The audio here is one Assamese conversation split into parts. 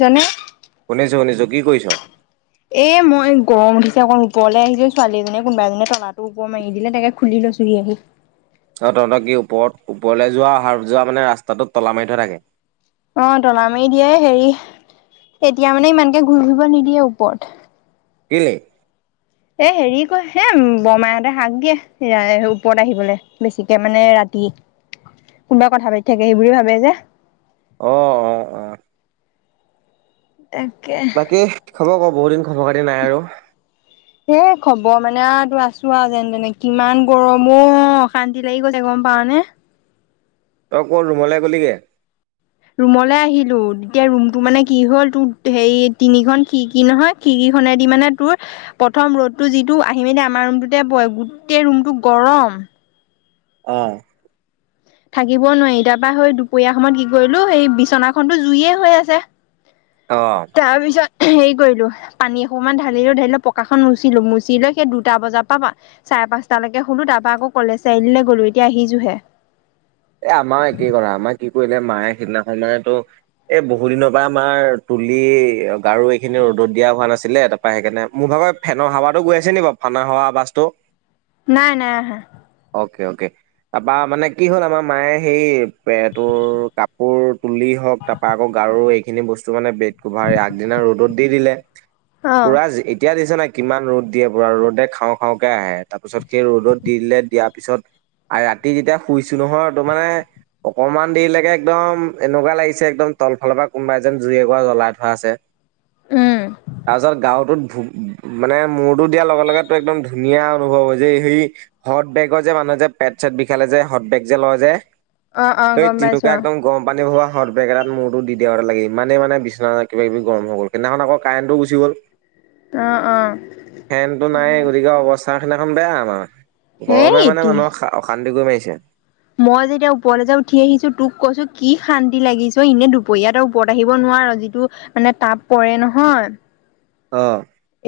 জানে শুনিছো শুনিছো কি কৰিছ এ মই গৰম উঠিছে অলপ ওপৰলৈ আহিছো সোৱী এজনীয়ে কোনোবা এনে তলা ওপৰ মাৰি দিলে তে খুলি লৈছোহি আহি অ তহঁতৰ কি ওপৰত ওপৰলৈ যোৱা অহ যোৱা মানে ৰাস্তাটোত তলা মাৰি থৈ থাকে। অ তলা মাৰি দিয়ে হেৰি। এতিয়া মানে ইমানকে ঘূৰি ফুৰিব নিদিয়ে ওপৰত কেলে এ হেৰি কয় হে বৰমাইহঁতে শাক দিয়ে ওপৰত আহিবলৈ বেছিকে মানে ৰাতি কোনোবাই কথা পাতি থাকে সেইবোৰে ভাবে যে আহ অ অ তাকে বাকী খবৰ কব বহুত দিন খবৰ খাতি নাই আৰু বৰ মানে আৰু তো আছো আৰু যেন তেনে কিমান গৰমো অশান্তি লাগি গৈছে গম পাৱ নে তই ক'ত ৰুমলৈ ক'লিগৈ ৰুমলে আহিলো তেতিয়া ৰুমটো মানে কি হ'ল তোৰ হেৰি তিনিখনন খিৰকি নহয় খ কি খনে দি মানে তোৰ প্ৰথম ৰ'দতটো যিটো আহি মে আমাৰ ৰুমটোতে প গোটেই ৰুমটো গৰম বা আহ থাকিব নোৱাৰি তাৰ পৰা স দুপৰীয়া সময়ত কি কৰিলো স বিচনাখনতো জুইয়ে হৈ আছে। তাৰ পিছত। হেৰি কৰিলো পানী অকমান ঢালিলো ঢালিলো পকাখন মুচিলো মুচিলৈ সেই দুটা বজাৰ পৰা চাৰে পাঁচটা লৈকে শুলো তাৰপৰা আকৌ কলেজ চাৰিআলি লৈ গ'লো এতিয়া আহিছোহে। এ আমাৰ একেই কৰা আমাৰ কি কৰিলে মায়ে সেই দিনাখনেটো এই বহু দিনৰ পৰা আমাৰ তুলি গাৰু এইখিনি ৰ'দত দিয়া হোৱা নাছিলে তাৰ পৰা সেইকাৰণে মোৰ ভাগৰ ফেনৰ হাৱাতো গৈ আছে নি বাৰু হোৱা বাছটো। নাই নাই আহা। অ'কে অ'কে তাৰপা মানে কি হ'ল আমাৰ মায়ে সেই পেটোৰ কাপোৰ। তুলি হওঁক তাপা আকৌ গাৰু এইখিনি বস্তু মানে বেড কভাৰ আগদিনা ৰ'দত দি দিলে। অ পুৰা এতিয়া দিছে নাই কিমান ৰ'দ দিয়ে পুৰা ৰ'দে খাওঁ খাওঁকে আহে তাৰ পিছত সেই ৰ'দত দিলে দিয়াৰ পিছত। আৰু ৰাতি যেতিয়া শুইছো নহয় ত মানে অকমান দেৰিলৈকে একদম এনেকুৱা লাগিছে একদম তলফালৰ পৰা কোনোবা এজন জুই এক জ্বলাই থোৱা আছে। উম তাৰপিছত গাওটোত মানে মূৰটো দিয়াৰ লগে লগে ত একদম ধুনীয়া অনুভৱ হয় যে সেই হট বেগৰ যে মানুহ যে পেট চেট বিষালে যে হটবেগ যে লয়। যে অ অ সেই গম তেনেকুৱা পাইছো একদম গৰম পানী লোৱা হট বেগ এটাত মৰটো দি দিয়া গোটে লাগে ইমানেই মানে বিছনা কিবি গৰম হৈ গ'ল সেইদিনাখন আক কাৰেনটো গুচি গ'ল। অ অ অ ফেনতটো নাই গতিকে অৱস্থা সেইদিনাখন বেয়া আমাৰ সেই গৰমে মানে এতিয়া মানুহক অশান্তি কৰি মাৰিছে। মই যেতিয়া ওপৰলৈ যে উঠি আহিছো তোক কৈছো কি শান্তি লাগিছে‌ অ এনে দুপৰীয়া ত ওপৰত আহিব নোৱাৰ। আৰু যিটো মানে তাপ পৰে নহয়। অ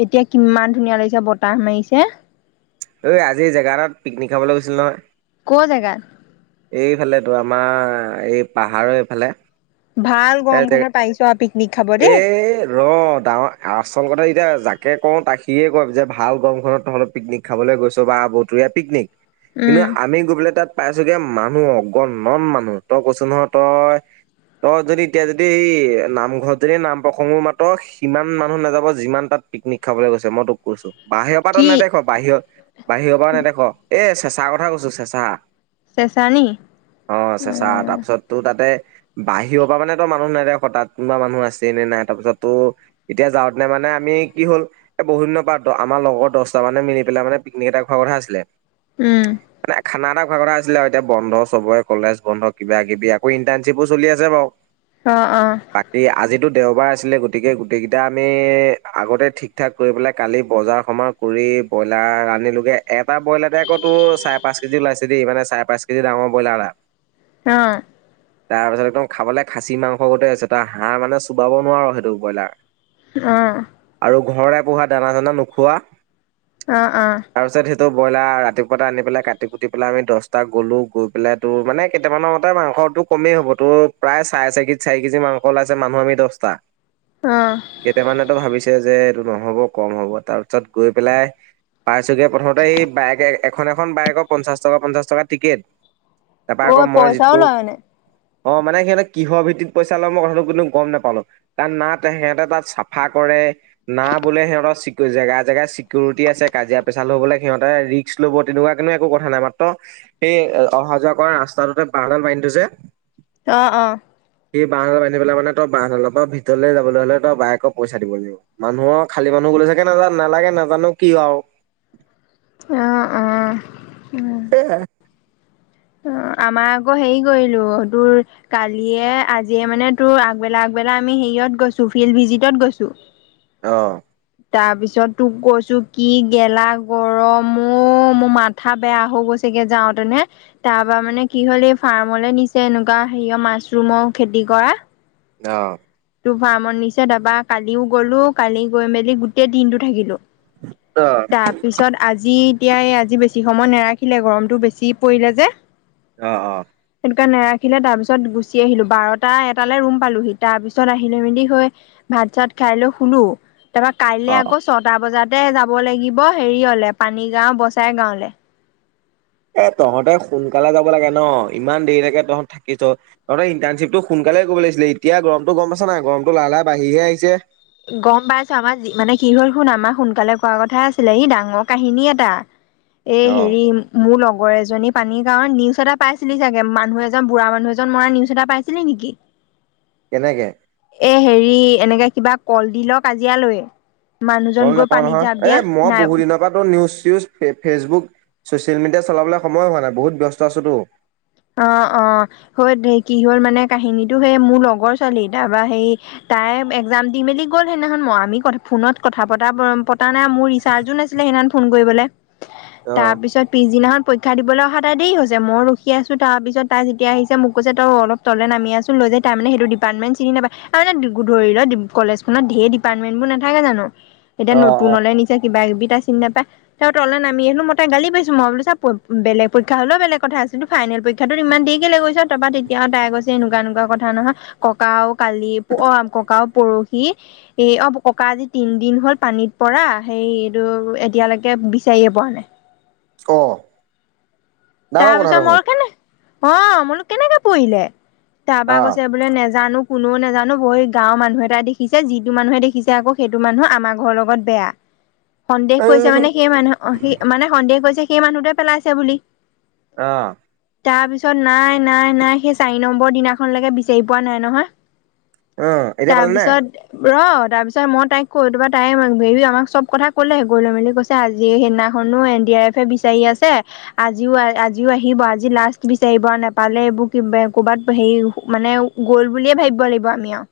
এতিয়া কিমান ধুনীয়া লাগিছে বতাহ মাৰিছে। ঐ আজি জেগা এটাত পিকনিক খাবলৈ গৈছিল নহয়। কৰ জেগা? এইটো আমাৰ এই পাহাৰৰ এইফালে ভাল এ গৰম জেগা খনৰ পাৰিছো আ পিক এ ৰ ডাঙৰ আচল কথা এতিয়া জা কে কওঁ তাখিয়েই কয় যে ভাল গমখনত তহঁত পিকনিক খাবলৈ গৈছোঁ বা আবতৰীয়া পিকনিক। কিন্তু উম আমি গৈ পেলায় তাত পাইছোগে মানুহ অগ নন মানুহ তই কৈছো নহয় তই তই যদি এতিয়া যদি এই নামঘৰত। যদি নাম প্ৰসংগৰ মাত সিমান মানুহ নাযাব যিমান তাত পিকনিক খাবলৈ গৈছে মই তোক কৈছো। বাহিৰৰ পৰা তো কি নেদেখ বাহিৰৰ বাহিৰৰ পৰা নেদেখ এ চেচাৰ কথা কৈছো চেচা। চেচা নি অ চেচা উম তাৰপিছত তোৰ তাতে বাহিৰৰ পৰা মানে তই মানুহ নেদেখ তাত কোনোবা মানুহ আছে নে নাই তাৰপিছত তো এতিয়া যাওঁতে মানে আমি কি হ'ল এই বহুদিনৰ পা আমাৰ লগৰ দহটা মানে মিলি পেলাই মানে পিকনিক এটা খোৱা কথা আছিলে উম মানে খানা এটা খোৱাৰ কথা আছিলে আৰু এতিয়া বন্ধ চবৰে কলেজ বন্ধ কিবা কিবি আকৌ ইণ্টাৰ্নশ্বিপো চলি আছে বাৰু অ অ। বাকী আজিতো দেওবাৰ আছিলে গতিকে গোটেইকেইটা আমি আগতে ঠিক ঠাক কৰি পেলাই কালি বজাৰ সমাৰ কৰি ব্ৰইলাৰ আনিলোগে এটা ব্ৰইলাৰতে আকৌ তোৰ চাৰে পাঁচ কেজি ওলাইছে দেই মানে চাৰে পাঁচ কেজি ডাঙৰ ব্ৰইলা এটা। অ তাৰপিছত একদম খাবলৈ খাচী মাংস গোটেই আছে তাৰ হাড় মানে চুবাব নোৱাৰো সেইটো ব্ৰইলাৰ আহ ত ঘৰৰে পোহা দানা চানা নোখোৱা। অ অ তো ব্ৰইলাৰ ৰাতিপুৱাতে আনি পেলাই কাটি কুটি পেলাই আমি দহটা গলো গৈ পেলাই তোৰ মানে কেইটামানৰ মতে মাংস। খৰটো কমেই হ'ব তোৰ, প্ৰায় চাৰে চাই চাৰি কেজি মাং খ ওলাইছে মানুহ আমি দহটা, অ কেইটামানেতো ভাবিছে যে টো নহ'ব কম হ'ব, তাৰ পিছত গৈ পেলাই পাইছোঁগে, প্ৰথমতে এই বাইকে এখন-এখন বাইকৰ পঞ্চাছ টকা, পঞ্চাশ টকা টিকেট। তাৰপা অ আকৌ মই পইচাও যিটো, লয় মানে অ মানে সিহঁতে কিহৰ ভিত্তিত পইচা লয় মই কথাটো বোলো গম নাপালো, কাৰণ না সিহঁতে তাত চাফা কৰে, না বোলে সিহঁতৰ চিকিৰ জেগা এটা জেগাত চিকিউৰিটি আছে, কাজিয়া পেচাল হ'বলে সিহঁতে ৰিক্স ল'ব, তেনেকুৱা কিন্তু একো কথা নাই। মাত্ৰ সেই এই অহা যোৱা কৰা ৰাস্তাটোতে বাঁহডাল বান্ধি থইছে। অ-অ ই [unintelligible] আহি পেলাই মানে ত বাহিৰৰ পৰা ভিতৰলে যাবলৈ হ'লে তই বাইকৰ পইচা দিব লাগিব, মানুহৰ খালী মানুহ গ'লে সেই নাজানো। নালাগে, নাজানো কি আৰু অহ-অহ সেইয়াই অ আমাৰ আকৌ হেৰি কৰিলো, তোৰ কালিয়ে, আজিয়ে মানে তোৰ আগবেলা-আগবেলা আমি হেই হেৰিয়ত গৈছো, ফিল্ড ভিজিটত গৈছো। অ'হ তাৰপিছত তোক কৈছো, কি গেলা গৰম অ, মোৰ মাথা বেয়া হৈ গৈছে। তাকে যাওঁ তেনে। তাৰ পৰা মানে কি হ'ল এই ফাৰ্মলে নিছে, এনেকুৱা হেৰিয় মাছৰুমৰ খেতি কৰা অ'হ সেইটো ফাৰ্মত নিছে, তাৰপা কালিও গ'লো, কালি গৈ মেলি গোটেই দিনটো থাকিলো। অ তাৰপিছত আজি এতিয়া এই আজি বেছি সময় নাৰাখিলে, গৰমতো বেছি পৰিলে যে। আহ-আহ তাত নেৰাখিলে তাৰ পিছত গুচি আহিলো, বাৰটা, এটালে ৰুম পালোহি, তাৰ পিছত আহিলোঁ ৰেলি হৈ ভাত-চাত খাই লৈ শুলো, তাৰপা অ কাইলে অ আকৌ ছয়টা বজাতে যাব। যাব লাগিব, হেৰিয়লে পানীগাওঁ, বচাই গাওঁলে। এ তহঁতে সোনকালে যাব লাগে ন, ইমান দেৰিলৈকে তহঁত থাকিছ, তহঁতৰ এই ইণ্টাৰণশ্বিপটো সোনকালে সোনকালে কৰিব লাগিছিলে, এতিয়া গৰমতো গম পাইছ নাই, গৰমটো লাহে-লাহে বাঢ়িহে আহিছে। গম পাইছো, আমাৰ মানে কি হ'ল শুনা, আমাৰ সোনকালে কোৱা কথা আছিলে, ই ডাঙৰ কাহিনী এটা। এ অ। হেৰি মোৰ লগত লগৰ এজনী পানীৰ কাৰণ নিউজ এটা পাইছিলি চাগে, মানুহ এজন, বুঢ়া মানুহ এজন মৰা, নিউজ এটা পাইছিলি নেকি? [inaudible] কেনেকে? এ হেৰি, এনেকে কিবা কলদিলৰ কাজিয়ালৈয়ে। গম নাপাওঁ নহয়, এই মই বহুদিনৰ পৰাতো নিউজ-চিউজ, ফেচবুক ছ'চিয়েল মিডিয়া চলাবলৈ সময়ো হোৱা নাই। বহুত ব্যস্ত আছোতো। অ-অ, হয় দে কি হ'ল মানে কাহিনীটো সেই মোৰ লগৰ ছোৱালী, তাৰপা সেই তাই এক্জাম দি মেলি গ'ল সেইদিনাখন, মই আমি কথা ফোনত কথা পতাবোৰ, পতা নাই মোৰ ৰিচাৰ্জো নাছিলে। সেইদিনাখন ফোন কৰিবলে, অ। তাৰ পিছত পিছদিনাখন পৰীক্ষা দিবলৈ অহা তাই দেৰি হৈছে। মই ৰখি আছো, তাৰ পিছত তাই যেতিয়া আহিছে, মোক কৈছে তই অলপ তললে নামি আছোন, লৈ যা, তাই মানে সেইটো ডিপাৰ্টমেণ্ট চিনি নাপায়। আৰু এ ধৰি ল ডিব্ৰু কলেজখনত ধেৰ ডিপাৰ্টমেন্ট বোৰ নাথাকে জানো, এতিয়া অ অ। নতুনলে নিচে [unintelligible] কিবা-কিবি এটা, চিন্তা এটা সেই তললে নামি আহিলোঁ, মই তাইক গালি পাৰিছো। মই বোলো চব বেলেগ পৰীক্ষা হ'লেও বেলেগ কথা আছে। কিন্তু ফাইনেল পৰীক্ষাটোত ইমান দেৰি কেলে গৈছে? তাৰপা তেতিয়া তাই কৈছে এনেকুৱা-এনেকুৱা কথা নহয়, ককাও কালি ৰাতিপুৱা, ককাও পৰহি অ, ককা আজি তিনদিন হ'ল পানীত পৰা, সেই কিন্তু এতিয়ালৈকে বিচাৰিয়ে পোৱা নাই। ক তাৰপিছত মোৰ কেনে, অ, মোৰ বোলো কেনেকে পৰিলে? অ তাৰপা কৈছে বোলে নেজানো। কোননেও নাজানো বহ গাঁৱৰ মানুহ এটা দেখিছে যিটো মানুহে দেখিছে আকৌ সেইটো মানুহ আমাৰ ঘৰৰ লগত বেয়া সন্দেহ অ কৈছে মানে সেই মানুহ স মানে সন্দেহ কৈছে সেই মানুহটোৱে পেলাইছে বুলি আহ তাৰ পিছত নাই নাই নাই সেই চাৰি নম্বৰ দিনাখনলৈকে বিচাৰি পোৱা নাই নহয়। অ এতিয়া পালে নে? তাৰপিছত ৰ তাৰপিছত মই তাইক কৈ তা তাই হেৰি আমাক চব কথা ক'লেহ গৈ লৈ মেলি কৈছে আজি সেইদিনাখনো এ বিচাৰি আছে আজিও আজিও আহিব আজি লাষ্ট বিচাৰিব নাপালে এইবোৰ ক ক'বাত হেৰি মানে বুলিয়ে ভাবিব লাগিব আমি আৰু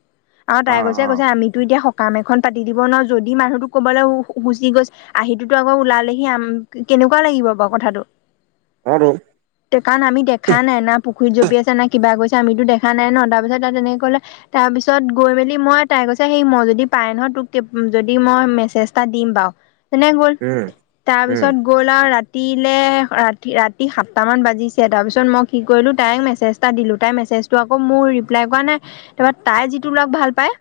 আৰু অ তাই কৈছে অ কৈছে আমিতো এতিয়া কাম এখন পাতি দিব নোৱাৰো যদি মানুহতো ক'বলৈ শুচি গৈছে আহিটোতো আকৌ ওলালেহিম কেনেকুৱা লাগিব বাৰু কথাটো অ তো সেই কাৰণ আমি দেখা নাই না পুখুৰীত জপিয়াই আছে না কিবা গৈছে। আমিতো দেখা নাই ন তাৰ পিছত তাই তেনেকলে তাৰ পিছত গৈ মেলি মই তাই কৈছে সেই মই যদি পাই নহ য মই মে দিম বাৰ তেনে গ'ল উম উম তাৰপিছত গ'ল আৰু ৰাতিলে ৰা ৰাতি সাতটা মান বাজিছে তাৰপিছত মই কি কৰিলো তাই মেছেজটা দিলো তাইৰ মেছেজটো আকৌ মোৰ ৰিপ্লাই তেনেকুৱা নাই তাপা তাই যিটো লৰাক ভাল পায়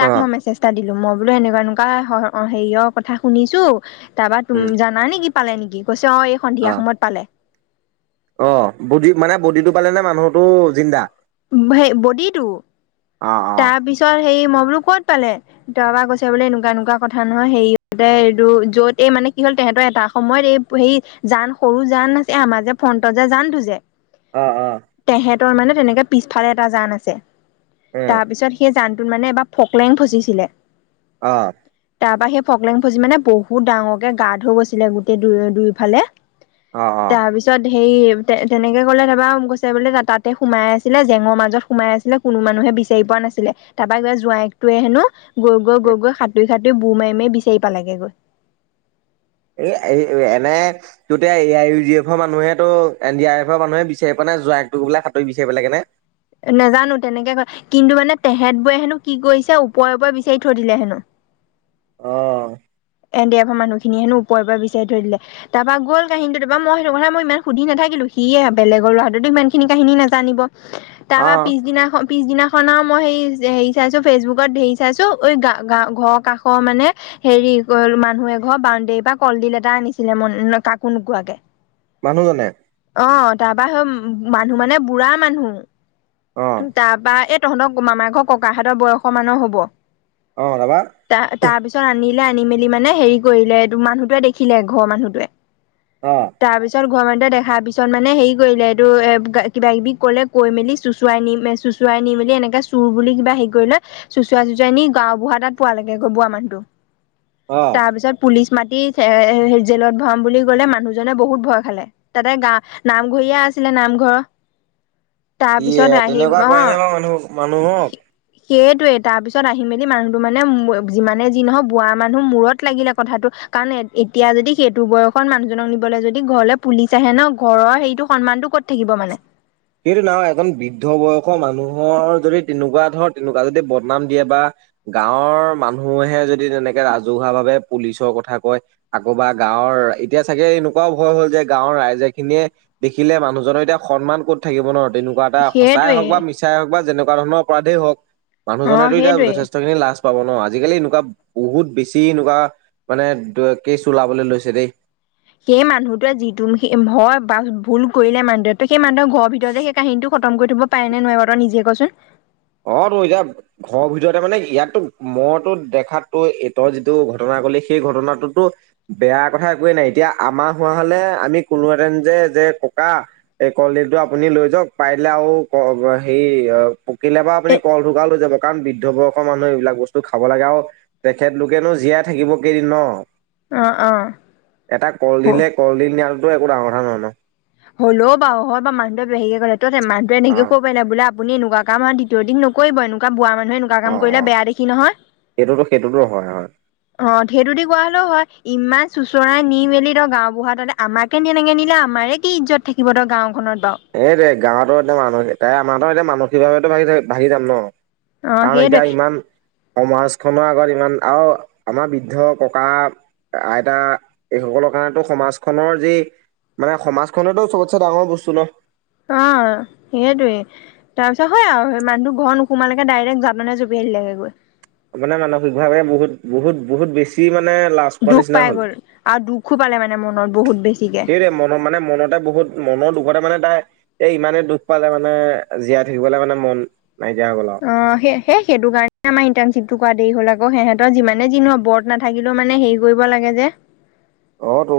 অ মই মেছেজটা দিলো মই বোলো এনেকুৱা এনেকুৱা হেৰিয়ৰ কথা শুনিছো তাৰপা ত উম জানা নেকি পালে নেকি কৈছে অ এই সন্ধিয়া অ সময়ত পালে অ বুডি মানে বুডিটো পালে নে মানুহতো জিন্দা [unintelligible] সেই বডি টো অ অ। তাৰপিছত সে মই লো ক'ত পালে তাৰ পৰা গৈছে বোলে একুৱা না কথা নহয় সেৰিতে এইটো য'ত এই মানে কি হ'ল সিহত এটা সময়ত এই সে জান সৰু জান আছে আমাৰ যে ফ্ৰণ্টত যে জানটো যে অ অ তেহেঁতৰ মানে তেনেকে পিছফালে এটা জান আছে তাৰপিছত সেই জানটোত মানে এবাৰ ফকলেং ফচিছিলে আহ তাৰপৰা সেই ফকলেং ফজি মানে বহুত ডাঙৰকে গাট হৈ গৈছিলে গোটেই দু দুইফালে অ অ তাৰপিছত সেই তেনেকে কলে তাবা কৈছে বোলে তাতে সোমাই আছিলে জেঙৰ মাজত সোমাই আছিলে কোনো মানুহে বি চাৰি পোৱা নাছিলে তাৰপা কিবা জোৱাইকটোৱে হেনো গৈ গৈ গৈ গৈ সাতুৰি কথাটো বু মাই মে বিচাৰি প লাগেগৈ এ এনে ততিয়া এ আই ইউ ডি এফৰ মানুহেতটো এন ডি আৰ এফৰ মানুহে বিচাৰি পোৱা নাই। জোৱাইকটো বোলে সাঁতুৰি বিচাৰিব লাগে নে? নাজানো তেনেকে কৈছে কিন্তু মানে তেহেত বোৰে হেনো কি কৰিছে ওপৰে ওপৰে বিচাৰি থৈ দিলে হেনো। আহ এ ড এফ মানুখিনিয়ে হেনো ওপৰে ওপৰে বিচাৰি থৈ দিলে তাৰপা গল কাহিনীটো তাৰ মই সেইটো কথা ইমান সুধি নাথাকিলো। সি যে বেলেগৰ লৰাটোতো ইমান খিনি কাহিনী নাজানিব অ তাৰপা পিছদিনা পিছদিনাখন মই হে হেৰি চাইছোঁ ফেচবুকত হেৰি চাইছোঁ ঘৰ কাষৰ মানে হেৰি মানুহ এঘৰ বাউণ্ডেৰী পাৰ কলডিল এটা আনিছিলে ম কাকো নোকোৱাকে মানুহজনে অ তাৰপৰা হয় মানুহ মানে বুঢ়া মানুহ অ তাৰপৰা এই তহঁতৰ মামাৰ ঘৰ ককাহঁতৰ বয়সৰ মানৰ হব অ তাৰপা ত তাৰপিছত আনি আনি মেলি মানে হেৰি কৰিলে এইটো মানুহটোৱে দেখিলে ঘৰৰ মানুহটোৱে অ তাৰপিছত ঘৰ মানহ দেখা পিছত মানে হেৰি কৰিলে এইটো এ কিবা কিবি কলে কৈ মেলি চুচৱাই নি চুঁচৱাই নি মেলি বুলি এনেকে চুৰ বুলি কিবা হেৰি কৰি লয় চুচৱাই চুচৱাই নি গাওঁ বুঢা তাত পোৱা লেগে। বুঢ়া মানুহটো অ তাৰপিছত পুলিছ মাতি জেলত ভৰাম বুলি কলে মানুহজনে বহুত ভয় খালে তাতে গা নামঘৰীয়া আছে নামঘৰ ই তাৰপিছ তেনেকুৱা কৰে নাই বাৰু মানুহ মানুহক সেইটোৱে তাৰ পিছত আহি মেলি মানুহটো মানে যিমানে যি নহওক বুঢ়া মানুহ মূৰত লাগিলে কথাটো কাৰণ এতিয়া যদি সেইটো বয়সত মানুহজনক নিবলৈ যদি ঘৰলৈ পুলিচ আহে ন ঘৰৰ সেইটো সন্মান কত থাকিব মানে? সেইটো নহ এজন বৃদ্ধ বয়সৰ মানুহৰ যদি তেনেকুৱা ধৰ তেনেকুৱা যদি বদনাম দিয়ে বা গাঁৱৰ মানুহে যদি তেনেকে ৰাজহুৱা ভাৱে পুলিচৰ কথা কয়, আকৌবা গাঁৱৰ গৰ এতিয়া চাগে এনেকুৱাও ভয় হ'ল যে গাঁৱৰ ৰাইজে খিনিয়ে দেখিলে মানুহজনৰ এতিয়া সন্মান থাকিব ন তেনেকুৱা এটা সঁচাই সেইটোৱে হওক বা মিছাই হওক বা যেনেকুৱা ধৰণৰ অপৰাধেই হওঁক অ মানুহজনে এতিয়া সেইটোৱে যথেষ্টখিনি লাজ পাব ন আজিকালি এনেকুৱা বহুত বেছি এনেকোৱা মানে কেইচ ওলাবলৈ লৈছে দেই সেই মানুহটোৱে যিটো হয় বা ভুল কৰিলে মানুহতো সেই মানুহৰ ঘৰৰ ভিতৰতে সেই কাহিনীটো খতম কৰি থব পাৰে নে নোৱাৰে বাৰু তই নিজে কচোন, অ তোৰ এতিয়া ঘৰৰ ভিতৰতে মানে ইয়াতো মইতো দেখাত তো এটোৰ যিটো ঘটনা সেই ঘটনাটোতো বেয়া কথা একোৱে নাই এতিয়া আমাৰ হোৱা হলে আমি কলো হতেন যে যে ককা এই কলডিলটো আপুনি লৈ যাওক পাৰিলে আৰু হে কেতিয়াবা এ আপুনি কল থুকা লৈ যাব কাৰণ বৃদ্ধ বয়সৰ মানুহে এইবিলাক বস্তু খাব লাগে আৰু তেখেতলোকেনো জীয়াই থাকিব কেইদিন ন অ এটা অ কলডিলে কলডিল নিয়াতো একো ডাঙৰ কথা নহয় ন হ'ও লেওঁবাও হয় [unintelligible] অ নাই বোলে আপুনি এনেকুৱা কাম আৰু দ্বিতীয় দিন নকৰিব এনেকুৱা বুঢ়া মানুহ এনেকুৱা অ কাম কৰিলে অ বেয়া দেখি নহয় সেইটোতো সেইটোতো হয় হয় আহ হেইটোদি কোৱা হলেও হয়। ইমান চোচৰাই নি মেলি ত গাওবুঢ়া ততে আমাকে তেনেকে নিলে আমাৰে কি ইজ্জত থাকিব ত গাঁওখনত এই দে গাঁৱতো এতিয়া মানসিক তাই আমাৰো এতিয়া মানসিকভাৱো ভি থ ভাঙি যাম ন। অ কাৰণ এতিয়া সেইটোৱে ইমান সমাজখনৰ আগত ইমান আৰু আমাৰ বৃদ্ধ ককা আইতা এই সকলৰ কাৰণেতো সমাজখনৰ যি মানে সমাজখনতো চবতছে ডাঙৰ বস্তু ন। অ। অ সেইটোয়ে তাৰপিছত হয় আও, সেই মানুহটো ঘৰ নোসুমালেগে ডাইৰেক্ট জানতে জপিয়াই দিলেগে গৈ। মানে মানসিকভাৱে বহুত বহুত বহুত বেছি মানে লাজ পোৱা দুখ নিচিনা পাই হ'ল গ'ল আৰু দুখো পালে মানে মনত বহুত বেছি সেইটোৱেই, মন মানে মনতে বহুত মনৰ দুখতে মানে নাই এ ইমানেই দুখ পালে মানে জীয়াই থাকিবলে মানে মন নাইকিয়া হৈ গ'ল আৰু অ সেইটো কাৰণে আমাৰ ইণ্টাৰ্ণচিপটো কৰাত দেৰি হ'ল আকৌ সিহঁতৰ যিমানে যি নহওঁক বত নাথাকিলেও মানে হেৰি কৰিব লাগে যে। অ টো।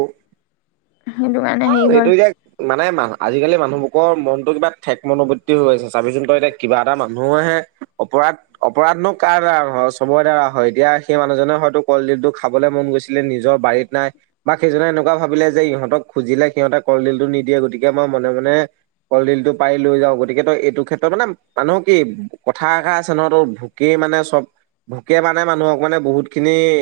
সেইটো কাৰণে হেৰি হ'ল এইটো এতিয়া মানে ম আজিকালি মানুহবোৰ মনতো কিবা ঠেক মনোবৃত্তি হৈ আছে চাবিচোন তই এতিয়া কিবা এটা মানুহেহে অপৰাধ অপৰাধ কাতনো কাৰ দাৰ চবৰে দাৰ হয় এতিয়া সেই মানুহজনে হয়তো কলডিলটো খাবলে মন গৈছিলে নিজৰ বাৰীত নাই বা সেইজনে এনেকুৱা ভাবিলে যে ইহঁতক খুজিলে সিহঁতে কলডিলটো নিদিয়ে গতিকে মই মনে মনে কলডিলটো পাই লৈ যাওঁ গতিকে তই এইটো ক্ষেত্ৰত মানে মানুহ কি কথা এখাৰ আছে নহয় তোৰ ভুকেই মানে চব ভকে মানে মানুহক মানে বহুত খিনি